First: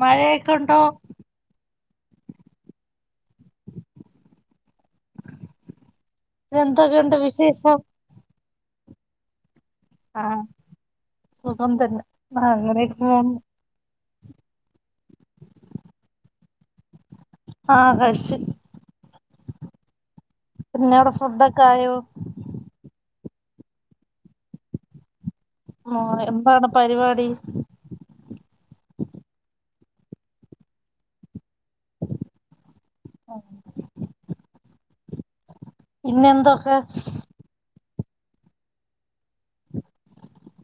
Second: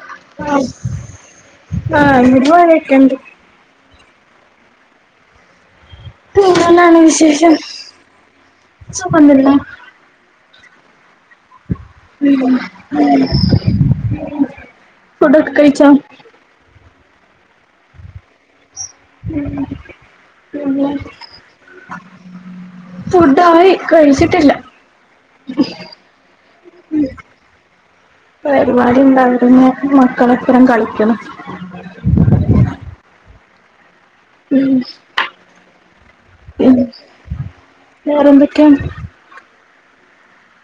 മഴയൊക്കെ ഉണ്ടോ ആഹ ന്ന്മഴയൊക്കെണ്ട് എന്തൊക്കെണ്ട് വിശേഷം സുഖം തന്നെ ആ സുഖം തന്നെ ആ അങ്ങനെയൊക്ക [unintelligible] ഫുടൊക്കെ കഴിച്ചോ ആ കയിച് ഉം പിന്നവിടെ ഫുഡൊക്കെ ആയോ ഫുഡ് ആയി കഴിച്ചിട്ടില്ല ആ എന്താണ് പരിപാടി മക്കളൊപ്പരം കളിക്കണം ഉം പിന്നന്തൊക്കെ ആരംഭിക്കാം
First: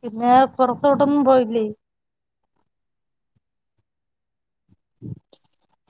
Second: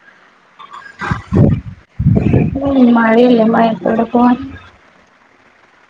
പിന്നെ പുറത്തോട്ടൊന്നും പോയില്ലേ ഉ മഴ ഇല്ലേ മഴ എവിടെ പ്പോകാൻ [inaudible]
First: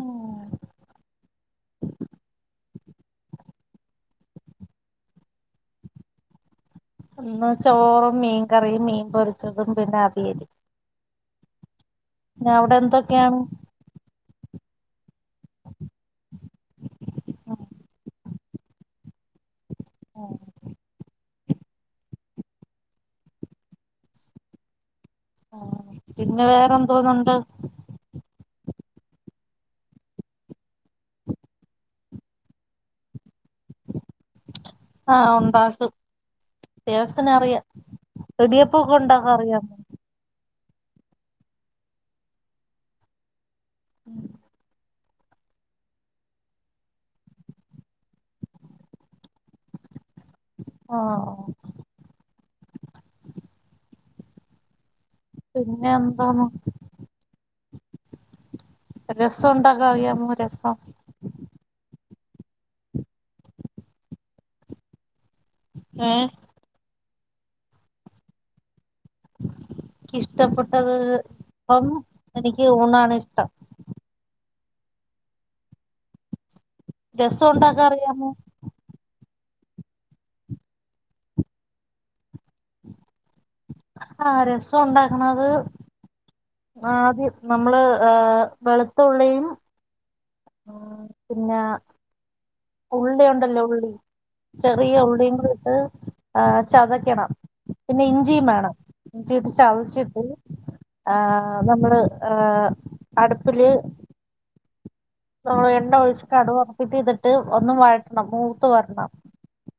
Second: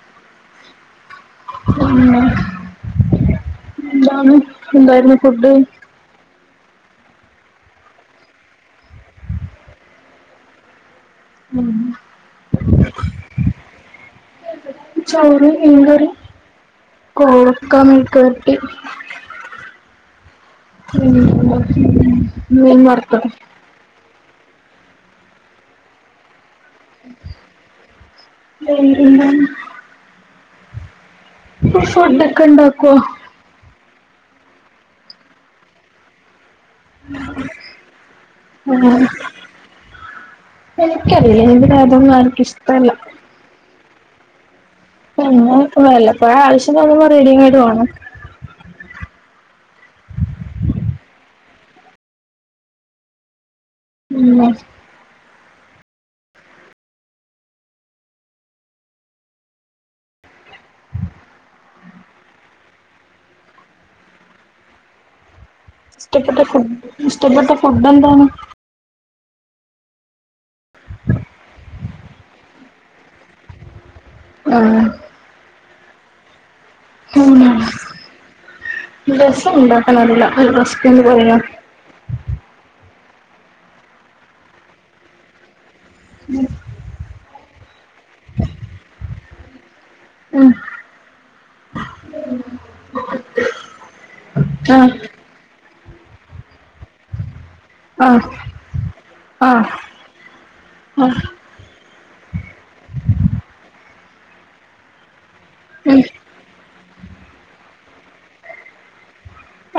ഉം ഉം ന്താണ് എന്തായിരുന്നു ഫുഡ് ഇന്ന് ചോറും മീൻ കറിയും മീൻ പൊരിച്ചതും പിന്നെ അവിയലും മ് പിന്നെ അവിടെ എന്തൊക്കെയാണ് ചോറ് മീൻ കറി ഉം, കോവക്കാമെഴുക്ക് പെര ട്ടി ഉം, [unintelligible] [unintelligible] ആ പിന്നെ വേ തോന്ന്ണ്ട് [unintelligible] ഫുഡൊക്കെ ഇണ്ടാക്കുവ ആ ഉണ്ടാക്കും ദൈവത്തിനു അറിയാം എടിയപ്പൊക്കെ ഉണ്ടാക്കാ അറിയ എനിക്കറില്ല എതി അതൊന്നും ആർക്ക ഇഷ്ടല്ല [inaudible] വല്ലപ്പോഴും ആവിശ്യത്തിന് റെഡിമടെ വേണം ആ [inaudible] മ് പിന്നെ എന്താന്ന രസം ഉണ്ടാക്കാനറിയാമോ രസം ഏഹ് [unintelligible] ഇഷ്ടപ്പെട്ട ഫുഡ് എന്താണ് എനിക്കിഷ്ടപ്പെട്ടത് എനിക്ക് ഊണാണിഷ്ടം ആ രസം ഉണ്ടാക്കാൻ അറിയാമോ രസ്സ ഉണ്ടാക്കാൻ അറില്ല [unintelligible] ആ രസം ഉണ്ടാക്കണത് ആദ്യം നമ്മള് ഏ വെളുത്തുള്ളും ഉം ആ പിന്നെ ഉള്ളി ഉണ്ടല്ലേ ഉള്ളി ആഹ് ചെറിയ ഉള്ളി [unintelligible] ചതക്കണം പിന്നെ ഇഞ്ചിയും വേണം ഇഞ്ചിട്ട് ആഹ് ചതച്ചിട്ട് ആ ആഹ് ആഹ് നമ്മള് അടുപ്പില് നമ്മള് എണ്ണ ഉം ഒഴിച്ചിട്ട് കടു വറത്തിട്ട് ഇതിട്ട് ഒന്നും വഴറ്റണം മൂത്ത് വരണം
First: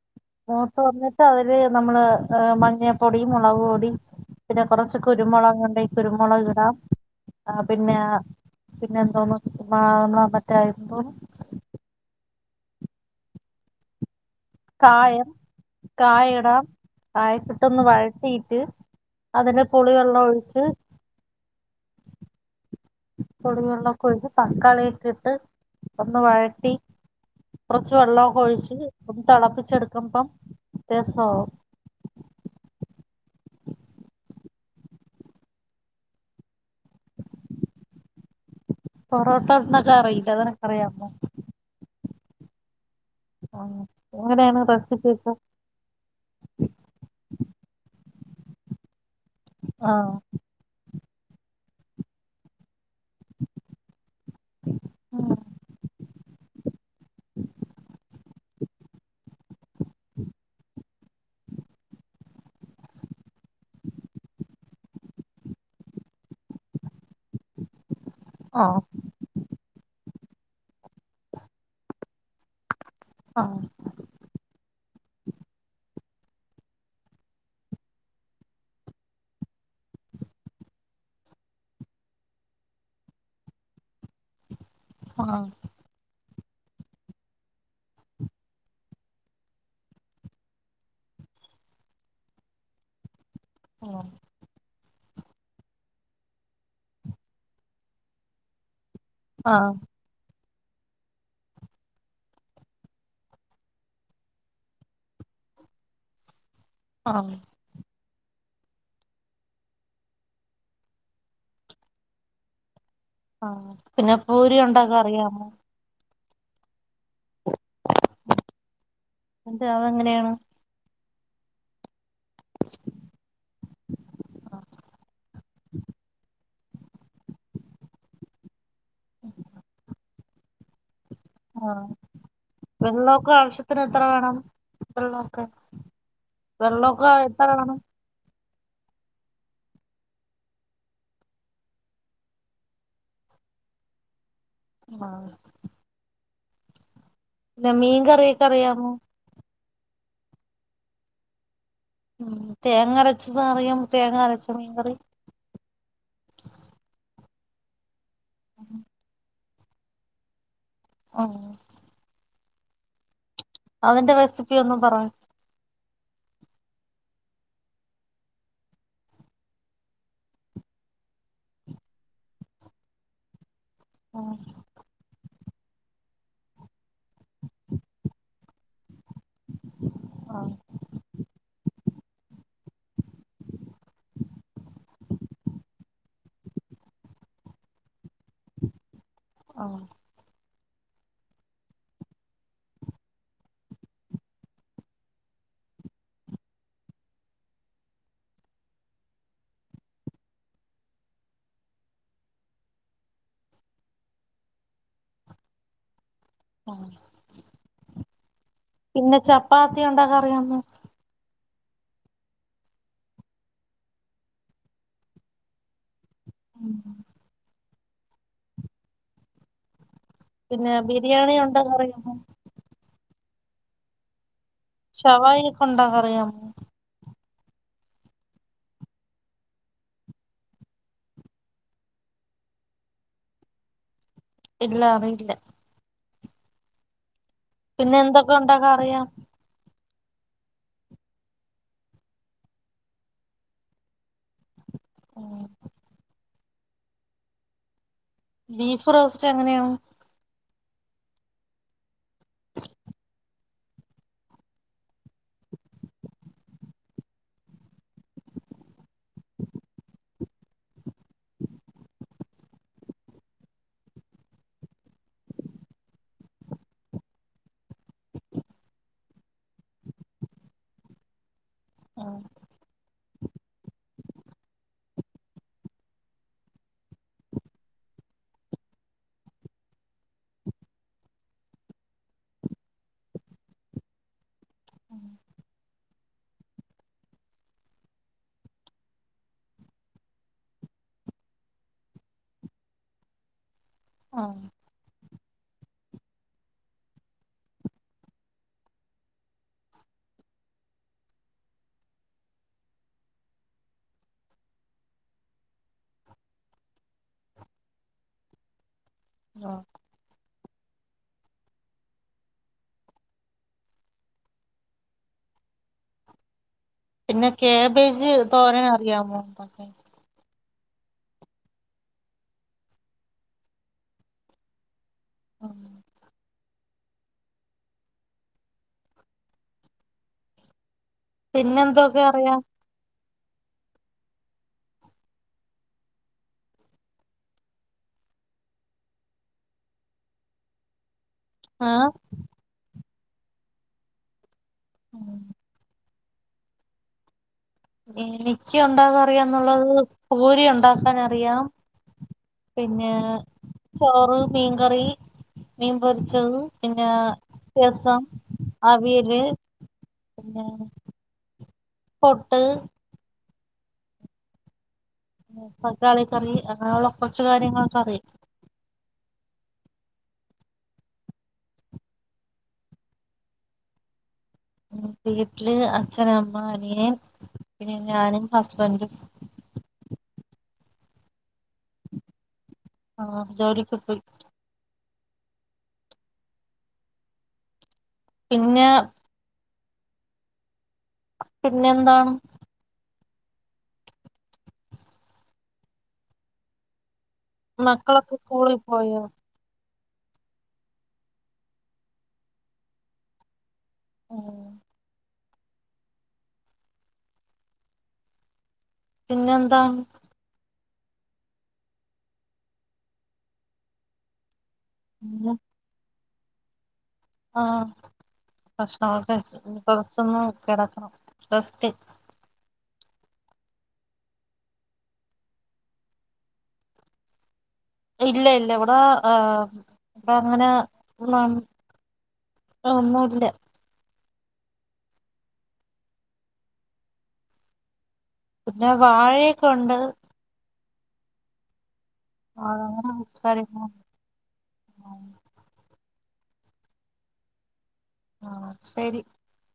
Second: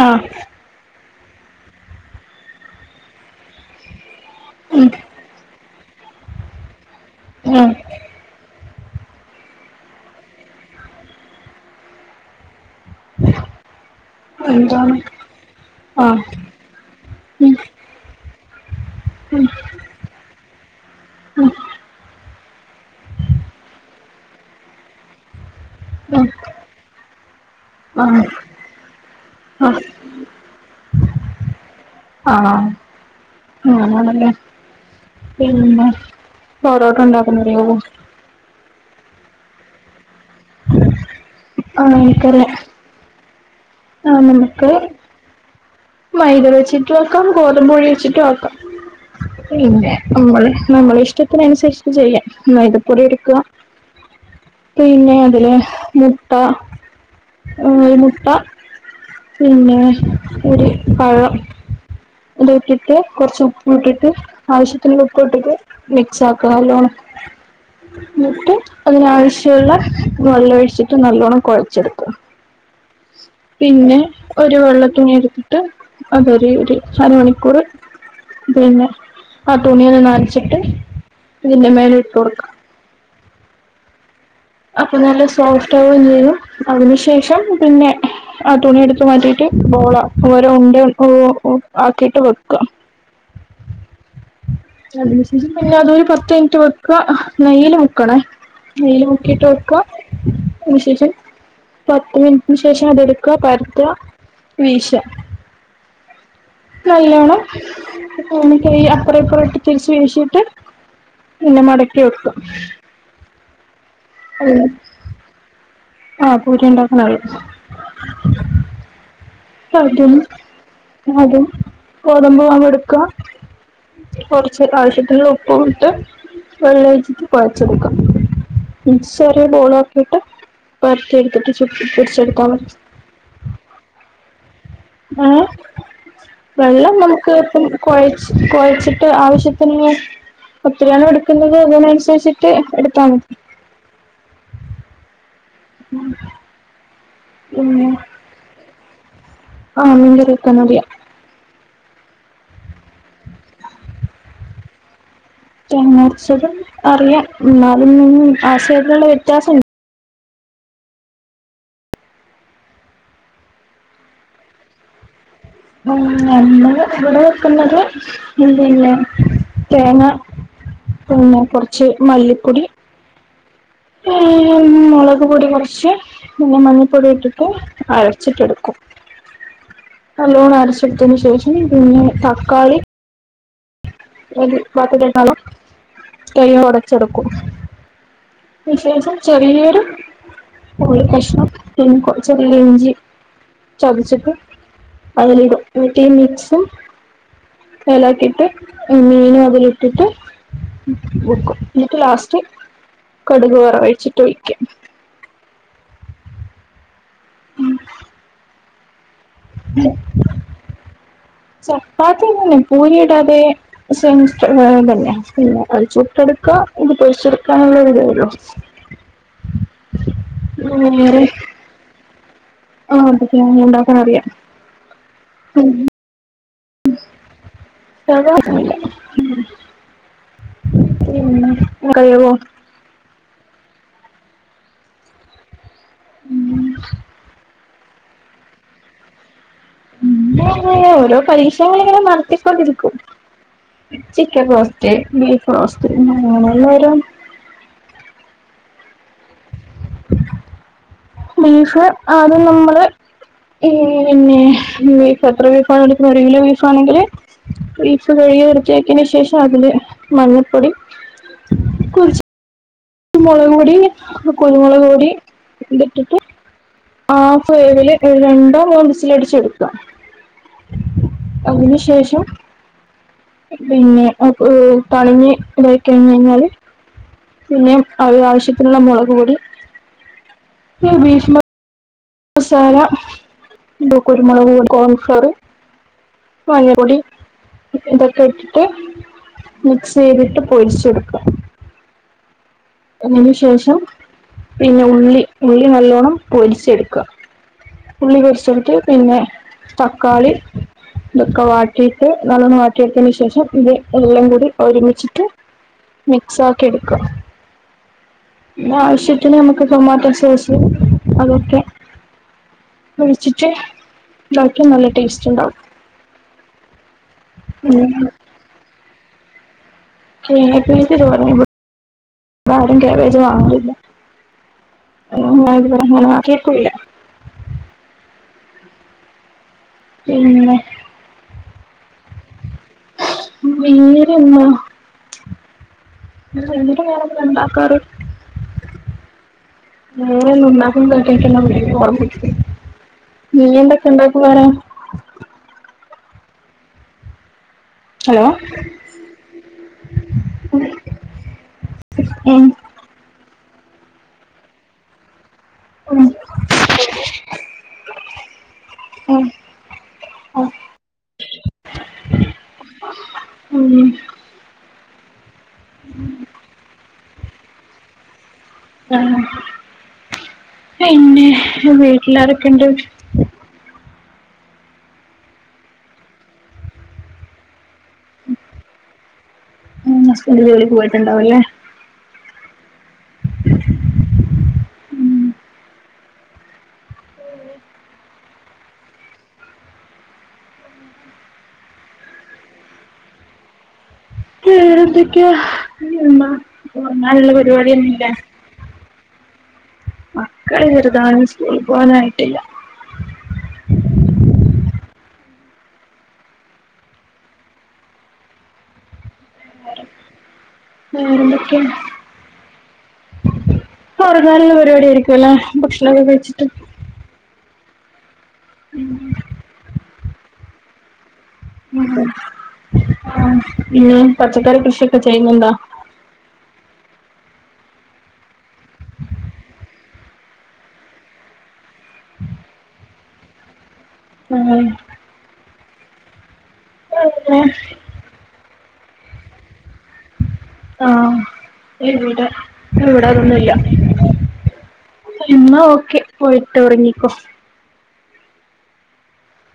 ആഹ് മൂത്ത് വന്നിട്ട് അതില് നമ്മള് മഞ്ഞപ്പൊടി മുളക് പൊടി പിന്നെ ഉം കൊറച്ച് കുരുമുളക്ണ്ടെങ്ക കുരുമുളക് ഇടാം ഉം പിന്നെ പിന്നെ എന്തോന്നും [unintelligible] മറ്റായ്പോ ന്താണ് കായം കായ ഇടാം കായക്കിട്ടൊന്ന് വഴറ്റിയിട്ട് ഉം അതിന്റെ പുളി വെള്ളം ഒഴിച്ച് ഉം പുളിവെള്ളമൊക്കെ ഒഴിച്ച് തക്കാളിയൊക്കെ ഇട്ട് ഒന്ന് ഉം വഴറ്റി കുറച്ച് ആഹ് വെള്ളൊക്കെ ഒഴിച്ചിട്ട് [unintelligible] തി ആഹ് ളപ്പിച്ചെടുക്കുമ്പം രസമാവും ആഹ അങ്ങനെ പിന്നെ പൊറോട്ട ഉണ്ടാക്കുന്നത് അറിയാമോ? പൊറോട്ടന്നൊക്കെ അറിയില്ല അത് നിനക്ക് അറിയമോ? ആഹ് എനിക്കല്ലേ ആ എങ്ങനെയാണ് [unintelligible] പ്രസിപ്പക്ക മൈദ വെച്ചിട്ട് വെക്കാം ഗോതമ്പൊഴിച്ചിട്ട് ആക്കാം ഇല്ലെ ആഹ് നമ്മളെ നമ്മളെ ഇഷ്- ഇഷ്ടത്തിനനുസരിച്ചി് ചെയ്യാം മൈദപ്പൊടി എടുക്കുക പിന്നെ അതില് മുട്ട കോഴിമുട്ട പിന്നെ ഒരു പഴം ഇത് ഇട്ടിട്ട് കൊറച്ച് ഉപ്പ് ഇട്ടിട്ട് ആവശ്യത്തിന് ഉപ്പ് ഇട്ടിട്ട് മിക്സ് ആക്കുക നല്ലോണം എന്നിട്ട് ആഹ് അതിനാവശ്യമുള്ള വെള്ളം ഒഴിച്ചിട്ട് നല്ലോണം കൊഴച്ചെടുക്കുവ ആഹ് പിന്നെ ഒരു വെള്ളത്തി- [unintelligible] ട്ട് അതൊരു ഒരു അര മണിക്കൂറ് പിന്നെ ആ തുണിയെല്ലാം നനച്ചിട്ട് ഇതിന്റെ മേലെ ഇട്ട് കൊടുക്കാം അപ്പംനല്ല ആഹ് സോഫ്ടാവും ചെയ്യും അതിനു ശേഷം പിന്നെ ആ തുണി എടുത്ത് മാറ്റിട്ട് ബോള ഓരോ ഉണ്ട ഉ ആക്കിട്ട് വെക്കുക ആ അ [unintelligible] പിന്നെ അതൊരു പത്ത് മിനിറ്റ് വെക്കുക നെയ്യില് മുക്കണേ നെയ്യിൽ മു കേട്ടടുക്ക ആഹ് [unintelligible] അതിന് ശേഷം പത്ത് മിനിറ്റ്ന്ന് ശേഷം അതെടുക്കുവ പരുത്ത വീശ ആഹ് നല്ലോണം ക അപ്പറപ്പറ ഇട്ട് തിരിച്ച് വീശീട്ട് പിന്നെ മടക്കി വെക്ക ആ പിന്നെ പൂരി ഉണ്ടാക്കാൻ അറിയാമോ ആ പൂരിണ്ടാക്കാനറിയാം അതെ അതെങ്ങനെയാണ് ആദ്യം ഗോതമ്പുമാവ് എട്ക്ക്വാ. കുറച്ച് ആവശ്യത്തിുള്ള ഉപ്പും ഇട്ട് വെള്ളം ഒഴിച്ചിട്ട് കുഴച്ചെടുക്കാം. സരി ബോണക്കിട്ട് [unintelligible] പരത്തി എടുത്തിട്ട് ആഹ് ചുട്ടെടുടുക്കാവ- വെള്ളമൊക്കെ ആവശ്യത്തിന് എത്ര വേണം? ആ വെള്ളമൊക്കെ വെള്ളം വെള്ളമൊക്കെ നമുക്ക് എത്ര ഇപ്പം വേണം? കുഴച്ചെ- കൊഴച്ചിട്ട് ആവശ്യത്തിന് ഒത്തിരിയാണോ എടുക്കുന്നത് അതിനന്നുസരിച്ചിട്ട് എടുത്താൽ മതി ആഹ് ഉം പിന്നെ മീൻ കറിയൊക്കെറിയാമോ? ആഹ് മീൻകറി വെക്കാനറിയാം. ഉ തേങ്ങ അരച്ചതാ അറിയാം. തേങ്ങ അരച്ച മീൻകറി തേങ്ങ അരച്ചതും അറിയാം എന്നാലും ഉംആശയത്തിനുള്ള വ്യത്യാസംണ്ട് ഓ അതിന്റെ റെസിപ്പി ഒന്നും പറ നമ്മ ഇവിടെ വെക്കുന്നത് എ പിന്നെ തേങ്ങ പിന്നെ കുറച്ച് മല്ലിപ്പൊടി ഉ ഉം നളക്ക പല്ല പിെ മഞ്ഞിപ്പൊടി ഇട്ടിട്ട് അരച്ചിട്ടെടുക്കും ആലോണ ആഹ് ആറി ശറ്റനി ശച്ച തക്കാളി ത് പധങ്ങളും കഴ ഉടച്ചെടുക്കും വിശേഷേഷം ചെറിയീട് ആഹ് കഷ്ണം പി കൊച്ചറ ഇഞ്ചി ചതച്ചിട്ട് അതിലിടും വട്ട മിക്സും ഇലക്കി ഇട്ട് മീനും അതില ഇട്ടിട്ട് വക്കും എന്നിട്ട് ലാസ്റ്റ് കടുക് വറവഴിച്ചിട്ട് ഒഴിക്കാം ആഹ പിന്നെ ചപ്പാത്തി ഉണ്ടാക്ക അറിയന്ന് ചപ്പാത്തി തന്നെ പൂരി ഇടാതെ തന്നെയെ പിന്നെു എടുക്ക ഇത് പോിച്ചക്കുള്ള ഉ പിന്നെ ബിരിയാണി ഉണ്ടോന്ന് അറിയ്പോ ആഹ അതൊക്കെ ഞ ഉണ്ടാക്കാൻ അറിയാം ശവായി ഒക്കെ ഉണ്ടാ അറിയാമോ ക്കവോ ഇല്ല അല്ല ഉം പിന്നെ എന്തൊക്കെ ഉണ്ടാക്കാ അറിയാം ങ്ങ ഓരോ പരീക്ഷകൾ ഇങ്ങനെ നടത്തിക്കൊണ്ടിരിക്കും ചിക്കൻ പ്പോ ഉം വസ് അങ്ങന ഒന്ന വര ബീഫ് റോസ്റ്റ് എങ്ങനെയാണ് ബീഫ് ആദ്യ നമ്മള് പിന്നെത്ര ബീഫ ആണ ഒരു കിലോ ബീഫ്ാണെങ്കില് ബീഫ് കഴുകി വൃത്തിയാക്കിയന് ശേഷം അതില് മണ്ിപ്പൊടി കുച്ച കുരുമുളക് പൊടി കുരുമുളക് പടി ഇ ഇട്ടിട്ട് ഹാഫ് വേവില് രണ്ടോ മൂസിലടിച്ചെടുക്കുക അതിു ആഹ് ശേഷം പിന്നെ പളിഞ്ഞ് ഇതായി കഴി കഴിഞ്ഞാല് പിന്നെയും ഒരു ആാവശ്യത്തിനുള്ള മുളക് പൂടി ഭീഷ മസാല ഇ കുരുമുളക് കോൺഫ്ലോർ വഴപ്പൊടി ഇതൊക്കെ ഇട്ടിട്ട് മിക്സ് ചെയ്തിട്ട് പൊരിച്ചെടുക്കുക എു ശേഷം ആഹ് പിന്നെ ഉള്ളി ഉള്ളി നല്ലോണ്ണം പൊരിച്ചെടുക്കുക ഉള്ളി കുറിച്ചെടുട്ട പിന്നെ തക്കാളി ഇതൊക്കെ വാട്ടിയിട്ട് നല്ലോണം വാട്ടിയെടുത്തന് ശേഷം ഇത് എല്ലം കൂടി ഒരുമിച്ചിട്ട് മിക്സ് ആക്കി എടുക്കുക്യ ചിട്ടന് ആഹ് നമുക്ക് ടൊമാട്ടോ സേശു അതൊക്കെ ഒഴിച്ചിട്ട് തൊക്കും നല്ല ടേസ്റ്റ് ഉണ്ടാവും പിന്നെ കാബേജ് തോരന [unintelligible] [unintelligible] [unintelligible] കുല്ല മം പിന്നെന്തൊക്കെ അറിയാ വേറെന്താ [unintelligible] ഉണ്ടാക്കാറ് വേറൊന്നും [unintelligible] ഉണ്ടാക്കണ്ട ആഹ് [unintelligible] നീ എന്തൊക്കെണ്ടാക്കും വേറെ ഉം ഹലോ എനിക്കി ഉണ്ടാകാൻ അറിയാംന്നുള്ളത് പൂരി ഉണ്ടാക്കാൻ അറിയാം ഉം പിന്നേ ചോറ് മീൻകറി മീൻ ഉം പൊരിച്ചത് പിന്നെ രസം അവീല് ഉം പൊട്ട് ഉം തക്കാളി കറി അങ്ങനൊള്ള കൊറച് കാര്യങ്ങളൊക്കെ അറിയും ആ പിന്നെ വീട്ടിലാരോക്കെ ഇണ്ട് വീട്ടില് അച്ഛൻ അമ്മ അനിയൻ പിന്നെ ഞാനും ഹസ്ബന്റും ഉം ഹസ്ബന്റ് ജോലിക്ക് പോയിട്ട്ണ്ടാവും ല്ലേ ആ ജോലിക്ക് പോയി പിന്നാ പിന്നെ എന്താണ് വേറേന്തൊക്കെയാ [unintelligible] മക്കളൊക്കെ സ്കൂളിൽ പോയോ മക്കള് ചെറുതാണ് സ്കൂളിൽ പോവാനായിട്ടില്ല ആ പിന്നെന്താ വേറെന്തൊക്കെ [unintelligible] [unintelligible] ക്കുല്ലേ പിന്നെ ഭക്ഷണൊക്കെ കഴിച്ചി ചിട്ട് ആ ഭക്ഷണൊക്കെ കഴിച്ചി നിപ്പോ സൊന്ന് കെടക്കണം [unintelligible] ആ പിന്നെ പച്ചക്കറി കൃഷിയൊക്കെ ചെയ്യുന്നുണ്ടോ ഇല്ല ഇല്ല ഇവിടെ ആ ഇവടെ അങ്ങനെ ഒന്നുംല്ല ഉം ഏ പിന്നെ വാഴയൊക്കെ ഉണ്ട് ആ ഇവിടെ ആഹ് അങ്ങനെ ഇവിടെ അതൊന്നുംല്ല കാര്യങ്ങള് എന്ന ഓക്കേ ക്കെ പോയിട്ട് ഉറങ്ങിക്കോ ആ ശരി